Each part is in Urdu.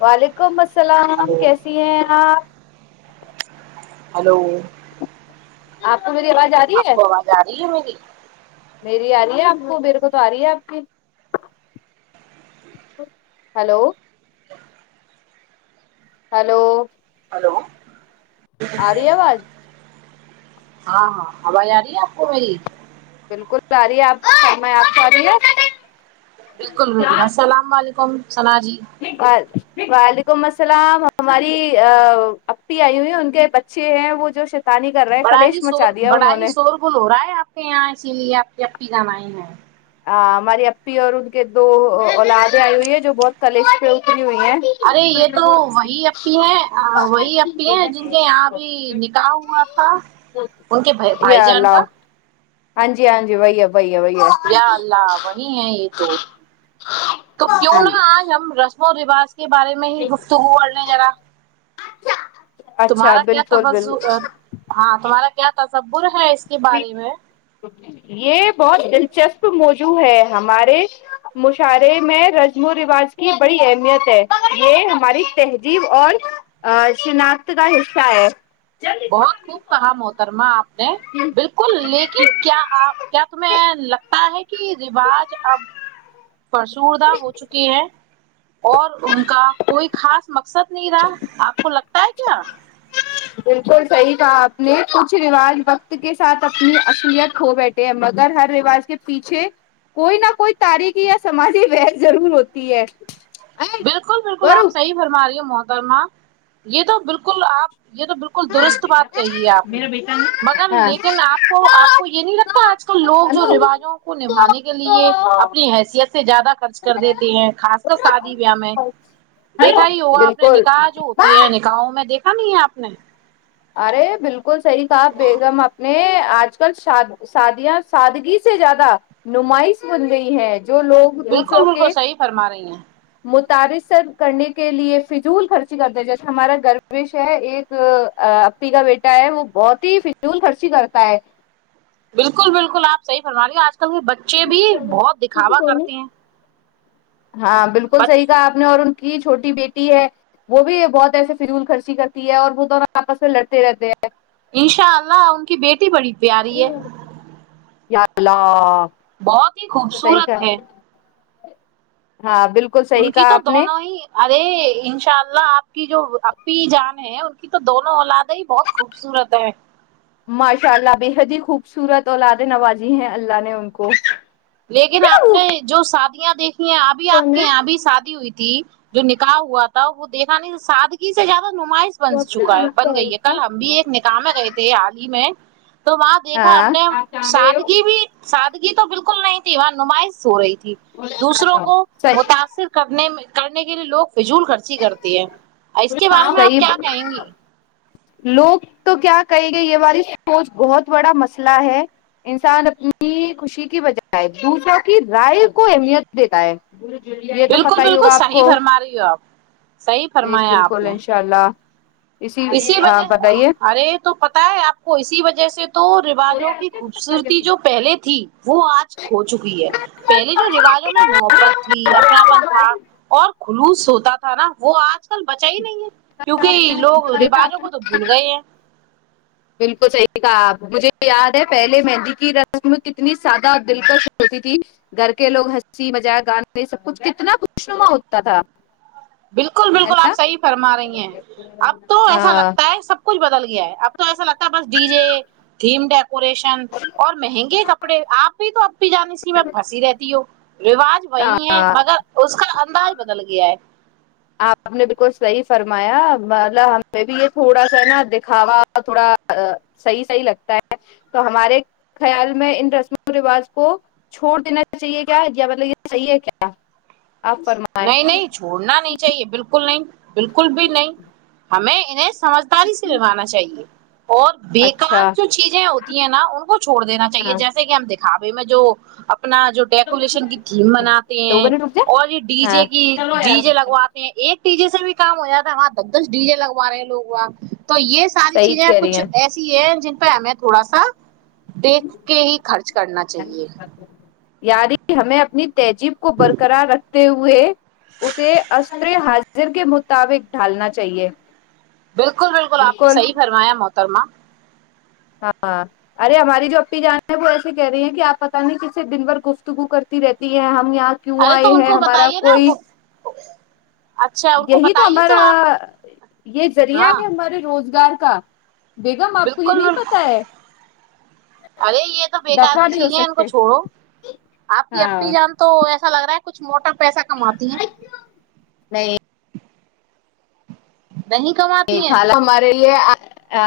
وعلیکم السلام ہلو کیسی ہیں آپ ہلو آاں میری آواز آ رہی آپ ہے کو آواز آ رہی ہے میری میری آ رہی آپ کو میرے کو تو آ رہی ہے آپ کی ہلو ہلو ہلو آ رہی آواز ہاں ہاں ہواز آ رہی ہے آپ کو میری بالکل آ رہی ہے آپ سم آپ سے آ رہی ہے بالکل بالکل السلام علیکم کم ب بال کو مسل ہماری اپی آئی ہوئی ان کے بچے ہیں وہ جو شیطانی کر رہے ہیں بڑا ہی کلیش شور مچا دیا بڑا انہوں ہی نے شور گن ہو رہا ہے آپ کے یہاں اسی لیے جب کی جانائی ہے ہماری اپی اور ان کے دو اولادیں آئی ہوئی ہے جو بہت کلش پہتی ارے یہ تو وہی ای ہیں وہی ای ہیں جن کے یہاں ابھی نکاح ہوا تھا ان کے بھائی یا جان اللہ کا ہاں جی ہاں جی بییا یا اللہ وہی ہے یہ تو تو کیوں نہا آج ہم رس وہ روج کے بارے میں ہے ہی گفتگو انے ذرا اچھا تمہارا کیا بالکل توج بالکل ہاں تمہارا کیا ت سب بر ہے ک کے بارے میں یہ بہت دلچسپ موجوع ہے ہمارے مشاعرے میں رسم و رواج کی بڑی اہمیت ہے یہ ہماری تہذیب اور شناخت کا حصہ ہے بہت خوب کہم ہوترما آپ بالکل لیکن کیا کیا تمہیں لگتا ہے کی رواج اب فرسوردہ ہو چکی ہے اور ان کا کوئی خاص مقصد نہیں رہا آپ کو لگتا ہے کیا بالکل صحیح کہ آپ نے کچھ رواج وقت کے ساتھ اپنی اصلیت کھو بیٹھے ہیں مگر ہر رواج کے پیچھے کوئی نہ کوئی تاریخی یا سماجی وحث ضرور ہوتی ہے بالکل بالکل گورو آپ صح فرما رہی ہو موت برما یہ تو بالکل آپ یہ تو بالکل درست بات کہی ہے آپ نے مگر ہاں لیکن آپ کو آپ کو یہ نہیں لگتا آج کل لوگ جو انو رواجوں کو نبھانے کے لیے اپنی حیثیت سے زیادہ خرچ کر دیتے ہیں خاص کر س میں دیکھا ہی ہوگا آپ نے بالکل نکاح جو ہوتے ہیں نکاحوں میں دیکھا نہیں آپ نے ارے بالکل کو صحیح کہا بیگم اپنے آج کل شادیاں سادگی سے زیادہ نمائش بن گئی ہے جو لوگ بالکل دوسروں بالکل کے صحیح فرما رہی ہیں متعارثر کرنے کے لیے فضول خرچی کرتے جیسے ہمارا گروش ہے ایک اپی کا بیٹا ہے وہ بہت ہی فضول خرچی کرتا ہے بالکل بالکل آپ صحی فرمانی ہو آج کل کے بچے بھی بہت دکھاوا کرتے ہیں ہاں بالکل صحی بچ کہا آپ نے اور کی چھوٹی بیٹی ہے وہ بھی بہت ایسے فضول خرچی کرتی ہے اور وہ تو آپس میں لڑتے رہتے ہیں انشاء اللہ ان کی بیٹی بڑی تھی پیاریے ال [inaudible] بہت ہی خوبصورت ہے ہاں بالکل ان صحیح کی کہا تو آپ نے دونوں ہی ارے انشاء اللہ آپ کی جو اپی جان ہے ان کی تو دونوں اولادیں ہی بہت خوبصورت ہے ماشاء اللہ بےحد ہی خوبصورت اولاد نوازی ہیں اللہ نے ان کو لیکن آپ نے جو شادیاں دیکھی ابھی آپ کے یہاں ابھی شادی ہوئی تھی تھی جو نکاح ہوا تھا وہ دیکھا نہیں سادگی سے زیادہ نمائش بن چکا ہے بن گئی ہے کل ہم بھی ایک نکا میں گئے تھے عال ہی میں تو وہاں دیکھا ہم ہاں نے سادگی بھی سادگی تو بالکل کل نہیں تھی وہاں نمائش ہو رہیھی ت دوسروں کو متاثر کرنے میں کرنے کے لیے لوگ فضول خرچی کرتی ہے اور اس کے بارے میں آپ صحیح کیا کہیں گی لوگ تو کیا کہیں گے یہ والاری سوچ بہت بڑا مسئلہ ہے انسان اپنی خوشی کی بجائے دوسروں کی رائے کو اہمیت دیتا ہے یہ تو بالکل پتا ہی بالکل ہوگا آپ صحیح کو بھرما رہی ہو آپ صحیح فرمایا آپ بالکل نے انشاء اللہ اسی وجہ بتائیے ارے تو پتا ہے آپ کو اسی وجہ سے تو رواجوں کی خوبصورتی جو پہلے تھی وہ آج کھو چکی ہے پہلے جو رواجوں میں محبت تھی اپناپن تھا اور کلوس ہوتا تھا تھا نا وہ آج بچا ہی نہیں ہے کیونکہ لوگ روجوں کو تو بھول گئے ہیں بالکل صحیح تھا مجھے یاد ہے پہلے مہندی کی رسم کتنی سادہ اور دلکش ہوتی تھی گھر کے لوگ ہنسی مزاق گانے سب کچھ کتنا خوشنما ہوتا تھا بالکل ہے بالکل آپ صحیح فرما رہی ہیں اب تو ایسا نا لگتا ہے سب کچھ بدل گیا ہے اب تو ایسا لگتا ہے بس ڈی جے تھھیم ڈپ ڈیکوریشن اور مہنگے کپڑے آپ بھی تو اب بھی جان س میں پھنسی رہتی ہوں رواج وہی ہے مگر اس کا انداز بدل گیا ہے آپ نے بالکل صحیح فرمایا مطلب ہمیں بھی یہ تھوڑا سا نا دکھاوا تھوڑا صحیح صحیح لگتا ہے تو ہمارے خیال میں ان رسم و رواج کو چھوڑ دینا چاہیے کیا یا مطلب یہ صحیح ہے کیا آپ فرمائیں نہیں نہیں چھوڑنا نہیں چاہیے بالکل نہیں بالکل بھی نہیں ہمیں انہیں سمجھداری سے لوانا چاہیے اور اچھا بےیکار جو چیزیں ہوتی ہیں نا ان کو چھوڑ دینا چاہیے ہاں جیسے کہ ہم دکھا رہ میں جو اپنا جو ڈیکوریشن کی تھیم بناتے دو ہیں منٹ رک جا اور یہ ڈی ہاں جے کی ڈی جے لگواتے ہیں ایک ڈی جے سے بھی کام ہو جاتا تھا وہاں دب دس ڈی جے لگواے لوگ وہاں تو یہ ساری صحیح چیزیں کہہ رہی ہیں کچھ ایسی ہیں جن پ میں تھوڑا سا دیکھ کے ہی خرچ کرنا چاہیے یاری ہمیں اپنی تہذیب کو برقرار رکھتے ہوئے پہے اسے اری حاض مر کے مطابق ڈھالنا چاہیے بالکل بالکل آپ نے صحیح فرمایا موت اترم ہاں ارے ہماری جو اپی جان ہے وہ ایسے کہہ رہی ہیں کہ آپ پت نہیں کس سے دن بھر گفتگو کرتی رہتی ہے ہم ہم یہاں کیوں ارے آئے تو ان ہیں کو ہمارا بتائیے کوئی نا اچھا ان کو یہی تو بتائیے ہمارا آپ یہ ذریعہ ہاں ہے ہمارے روزگار [unintelligible] آپ کو یہ بالکل نہیں بالکل پتا ہے ارے یہ تو بیکار دفع ہی نہیں ہو چیزیں ان کو سکتے چھوڑو آپ کی ہاں اپنی جان تو ایسا لگ رہا ہے کچھ موٹا پیسہ کماتی ہیں نہیں نہیں کماتی ہیں یہال ہمارے لیے آ ا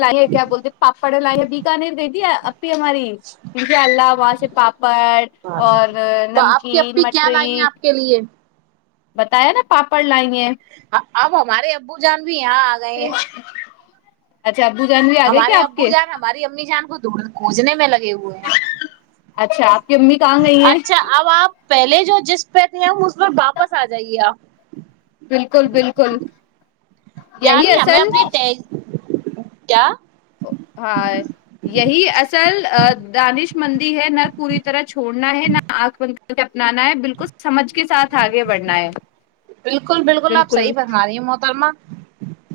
لائی ہے کیا بولتے پاپاڑا لائی ہے بیکان نہیںیر د د ہے ہماری ان اللہ وہاں سے پاپڑ ہاں اور تو آپ کی نمکین اپی کیا لائی ہیں مٹری آپ کے لیے بتایا نا پاپڑ لائیں اب ہمارے ابو جان بھی یہاں آ گئے اچھا ابو جانوی آ گئے کیا آپ کے دھجنے میں لگے ہوئے ہیں اچھا آپ کی امی کہاں گئی ہیں اچھا اب آپ پہلے جو جس پہ تھے ہم اس پر واپس آ جائیے آپ بالکل بالکل یہی یعنی ہمیں اصل اپنی کیا ہاں یہی اصل دانش مندی ہے نہ پوری طرح چھوڑنا ہے نہ آنکھ ونکھ اپنانا ہے بالکل سمجھ کے ساتھ آگے بڑھنا ہے بالکل بالکل آپ صحیح فرم رہی ہیں محترمہ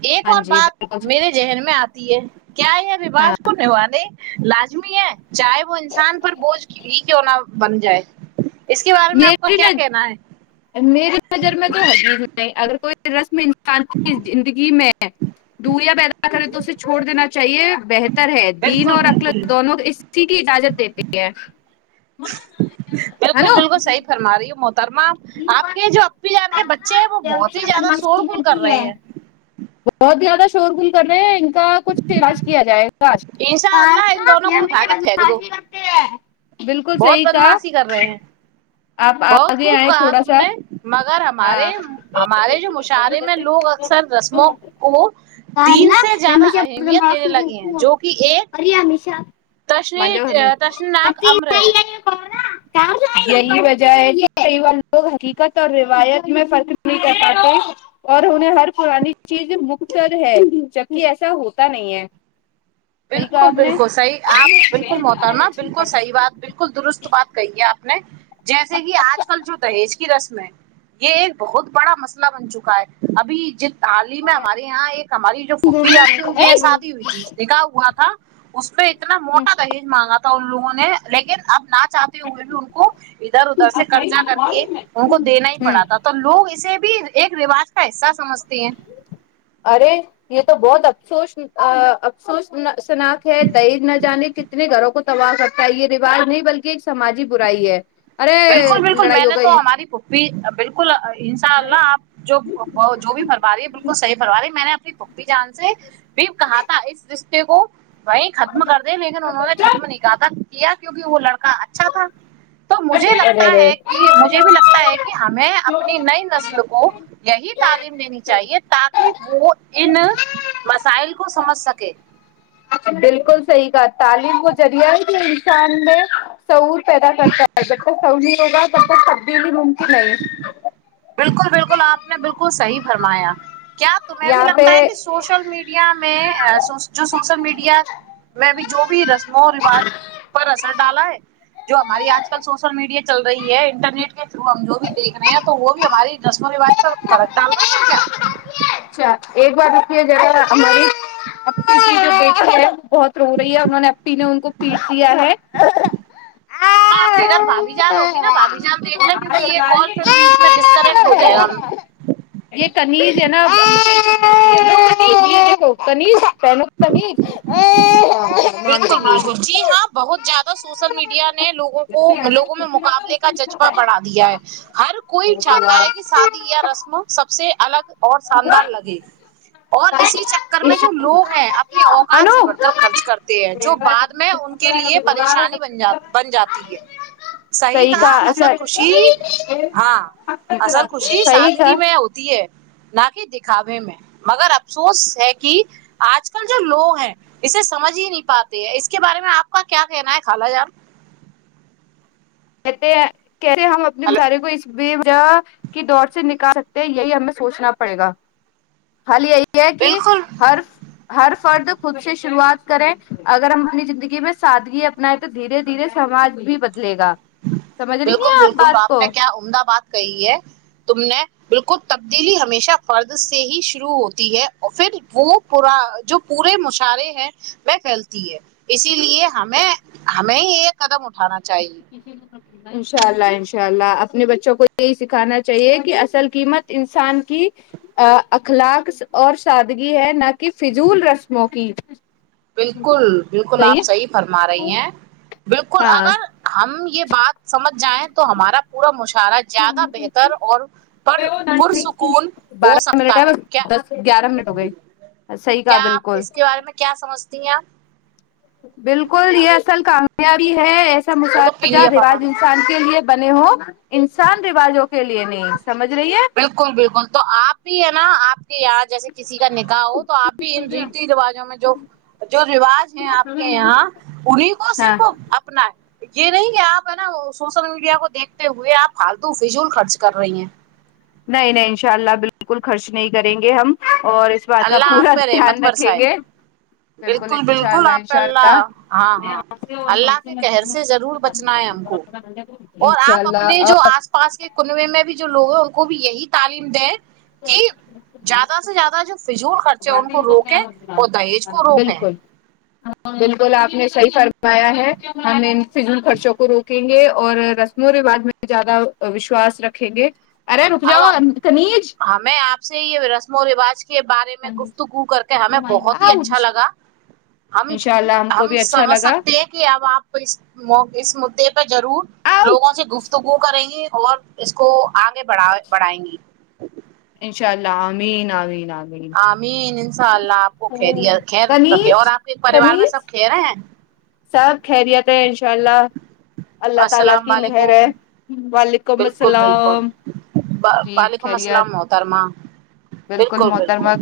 ایک ہاں اور جی بات بالکل میرے ذہن میں آتی ہے کیا ہے ا رواس ہاں کون نہیںو نہیں لازمی ہے چاہے وہ انسان پر بوجھ ہی کیوں نہ بن جائے اس کے بارے میں آپ کا میری کیا کہنا ہے ن میری نظر میں تو جی نہیں اگر کوئی رسم شان زندگی میں دور یا پید ے اسے چھوڑ دین چاہے بہتر ہے دین بالکل اور اکل بالکل دونوں اسی کی اجازت دیتے [unintelligible] [unintelligible] بالکل بالکلح فرم رہی ہے [unintelligible] ترم آپ کے جو ای جان کے بچے ہیں وہ بہت ہی زیادہ شور گل کر رہے ہیں بہت زیادہ شور گل کر رہے ہیں کچھج کیا جائےش بش انشاء اللہ ان دونوں کو اٹھا کے پھینک دو نہیں رتے ہیں [unintelligible] بالکل بہت صحیح کا بدماشی کر رہے ہیں [unintelligible] آپ بہت آگے خوب آئے کہا تھوڑا تم سا نے مگر ہمارے ہاں ہمارے جو مشاعرے میں لوگ اکثر رسموں کو تین سے زیادہ اہمیت دینے لگے ہیں جو کہ ایک تش مانجو ہنو تشناک امر ہے یہی وجہ ج ک والار لگ ٹھیک ہے تو رہے [unintelligible] روایت میں فرق نہیں کر پاتا اور انیں ہر پرانی چیز مختصر ہے جبک ایسا ہوتا نہیں ہے صحیح کہا بالکل آپ نے بالکل ہوں صحیح آپ بالکل محترماہ بالکل صحیح بات بالکل درست بات کہیے آپ جیسے کہ آج کل جو دہیج کی رسم ہے یہ ایک بہت بڑا مسئلہ بن چکا ہے ابھی جت تعلی میں ہمارے یہاں ایک ہماری جو پوفی جان تھی ان کے یہاں شادی ہوئی تھی نکا تھا اس پہ ایک [inaudible] اتنا موٹا دہیج مانگا تھا ان لوگوں نے لیکن اب نا چاہتے ہوئے بھی ان کو ادھر ادھر سے قرضہ کر کے ان کو دینا ہی ہوں پڑا تھا تو لوگ اسے ایک رواج کا حصہ سمجھتے ہیں ارے یہ تو بہت افسوس افسوس شناک ہے دہ نہ جانے کتنے گھروں کو تباہ ستا ہے یہ رواج نہیں بلکہ ایک سماجی برائی ہے ارے بالکل بالکل لڑائی میں ہو نے گئی تو ہماری پپھی بالکل انشاء اللہ آپ جو رہی ہے بالکل صحیح بھروای ہے میں نے اپنی پپھی جان سے بھی کہا تھا اس رشتے کو وہی ختم کر د لیکن انہوں نے ختم نہیں کہا تھا کیا کیونکہ وہ لڑکا اچھا تھا تو مجھے لگتا ارے ہے کہ مجھے بھی لگتا ہے کہ ہمیں اپنی نئی نسل کو یہی تعلیم دینی چاہیے تاکہ وہ ان مسائل کو سمجھ سک اوکے [unintelligible] بالکل صحیح کا تعلیم کا ذریعہ ہی کہ انسان میں سعور پیدا کرتا ہے جب تک سہی ہوگا تب تک تبدیلی ممکن نہیں بالکل بالکل آپ نے بالکل صحیح فرمایا کیا تمہیں بھی یہاں پہ لگتا ہے کہ سوشل میڈیا میں جو سوشل میڈیا میں بھی جو بھی رسموں رواج پر اثر ڈالا ہے جو ہماری آج کل سوشل میڈیا چل رہی ہے انٹرنیٹ کے ہم جو بھی دیکھے ہیں تو وہ بھی ماری دسمو روج [inaudible] پل رہا ہے کیا [unintelligible] ایک بار ر جا بہت و رہی ہے انہوں نے اپی نے ان کو پیس دیا ہے تو آپ کے گھر بھابھی جان ہوگی نا بھابھی جان دیکھ لیں کیونکہ یہ کال پھر بیچ میں ڈسکنیکٹ ہو جائے گا ہم یہ قنیز ہے نا کنیز پو قمیز بالکل بالکل جی ہاں بہت زیادہ سوشل میڈیا نے لوگوں کو لوگوں میں مقابلے کا جذبہ بڑھا دیا ہے ہر کوئی چاہتا ہے کہ ساتھ یا رسم سب سے الگ اور شاندار لگے اور اسی چکر میں جو لوگ ہیں اپنی اوقات انو سے بڑھ کر خرچ صحیح کرتے ہیں جو بعد میں ان کے لیے پریشانی بن جات بن جاتی ہے صحیح کہا اصل خوشی ہاں اصل خوشی صحیح کہا سادگی میں ہوتی ہے نہ کہ دکھاوے میں مگر افسوس ہے کہ آج کل جو لوگ ہیں اسے سمجھ ہی نہیں پاتے ہیں اس کے بارے میں آپ کا کیا کہنا ہے خال جان کہت کہ رہے ہم اپنے ہلو سارے کو اس ج کی دور سے نکال سکتے یہی ہمیں سوچنا پڑے گا حال یہی کہ بالکل ہر ہر فرد خود سے شروعات کریں اگر ہم اپنی زندگی میں سادگی اپنائیں تو دھیرے دھیرے سماج بھی بدلے گا سمجھ رہی بالکل ہیں بالکل بات آپ نے کیا کو عمدہ بات کہی ہے تم نے بالکل تبدیلی ہمیشہ فرد سے ہی شروع ہوتی ہے اور پھر وہ پورا جو پورے مشعرے ہے وہ پھیلتی ہے اسی اس لیے ہمیں ہم نہیں یہ قدم اٹ [unintelligible] کھانا چاہیے [unintelligible] انشاء اللہ [unintelligible] انشاء اللہ اپنے بچوں کو یہی سکھانا چاہیے کہ اصل قیمت انسان کی اخلاق اور سادگی ہے نہ کہ فضول رسموں کی بالکل بالکل صحیح آپ ہے صحی فرما رہی ہیں بالکل ہاں اگر ہم یہ بات سمجھ جائیں تو ہمارا پورا مشکل [unintelligible] ارا زیادہ بہتر اور پر پرسکون ہو بارہ منٹ سکتا ہے بس کیا دس گیارہ منٹ ہو گئے صحیح کیا کہا آپ بالکل اس کے بارے میں کیا سمجھ [unintelligible] دیا [unintelligible] بالکل یہ اصل کا [unintelligible] ا بھی ہے [unintelligible] وہ مسا تو پی جا لیا پاپا رواج نے انسان کے لیے بنے ہو انسان رواجوں کے لیے نہیں سمجھ رہی ہے بالکل بالکل تو آپ بھی ہے نا آپ کے یہاں جیسے کسی کا نکاح ہو تو آپ بھی ان ریتی رواجوں میں جو جو رواج ہیں آپ کے یہاں انہیں کو ہاں صرف اپنا ہے یہ نہیں کہ آپ ہے نا سوشل میڈیا کو دیکھتے ہوئے آپ فالتو فیزول خرچ کر رہی ہیں نہیں نہیں ان شاء اللہ بالکل خرچ نہیں کریں گے ہم اور اس بات کا اللہ آپ پورا پہ رحمت دھیان رکھیں برسائے گے بالکل انشاء بالکل اللہ آپ پہ انشاء اللہ ہاں ہاں اللہ کے کہر سے ضرور بچنا ہے ہم کو اور انشاء آپ اپنے اللہ جو آس پاس کے کنوے میں بھی جو لوگ ہیں ان کو بھی یہی تعلیم دیں کہ زیادہ سے زیادہ جو [inaudible] خرچے ان کو روکیں اور دہیج کو روکیں بالکل بالکل آپ نے صحیح فرمایا ہے ہم ان فضل خرچوں کو روکیں گے اور رسم و رواج میں زیادہ وشواس رکھیں گے ارے رک جاؤ سنیج میں آپ سے یہ رسم و روج کے بارے میں گفتگو کر کے ہمیں بہت ہی اچھا آؤچ لگا ہم انشاء اللہ کو ہم بھی اچھا سمجھ لگا سکتے ہیں کہ اب آپ اس اس مدے پہ ضرور لوگوں آؤچ سے گفتگو کریں گے اور اس کو آگ ے بڑ بڑھائیں گی انشاء اللہ امین آمین آین آمین انشاء اللہ آپ کو کیر رکھے اور کنیج آپ کے پریوار میں سب کنیز کہرے ہیں سب خیریت ہے انشاء اللہ اللہ تعالی السلام کی مہر ہے علیکم وعلیکم بالکل بالکل السلام وعلیکم السلام محترمہ بالکل بالکل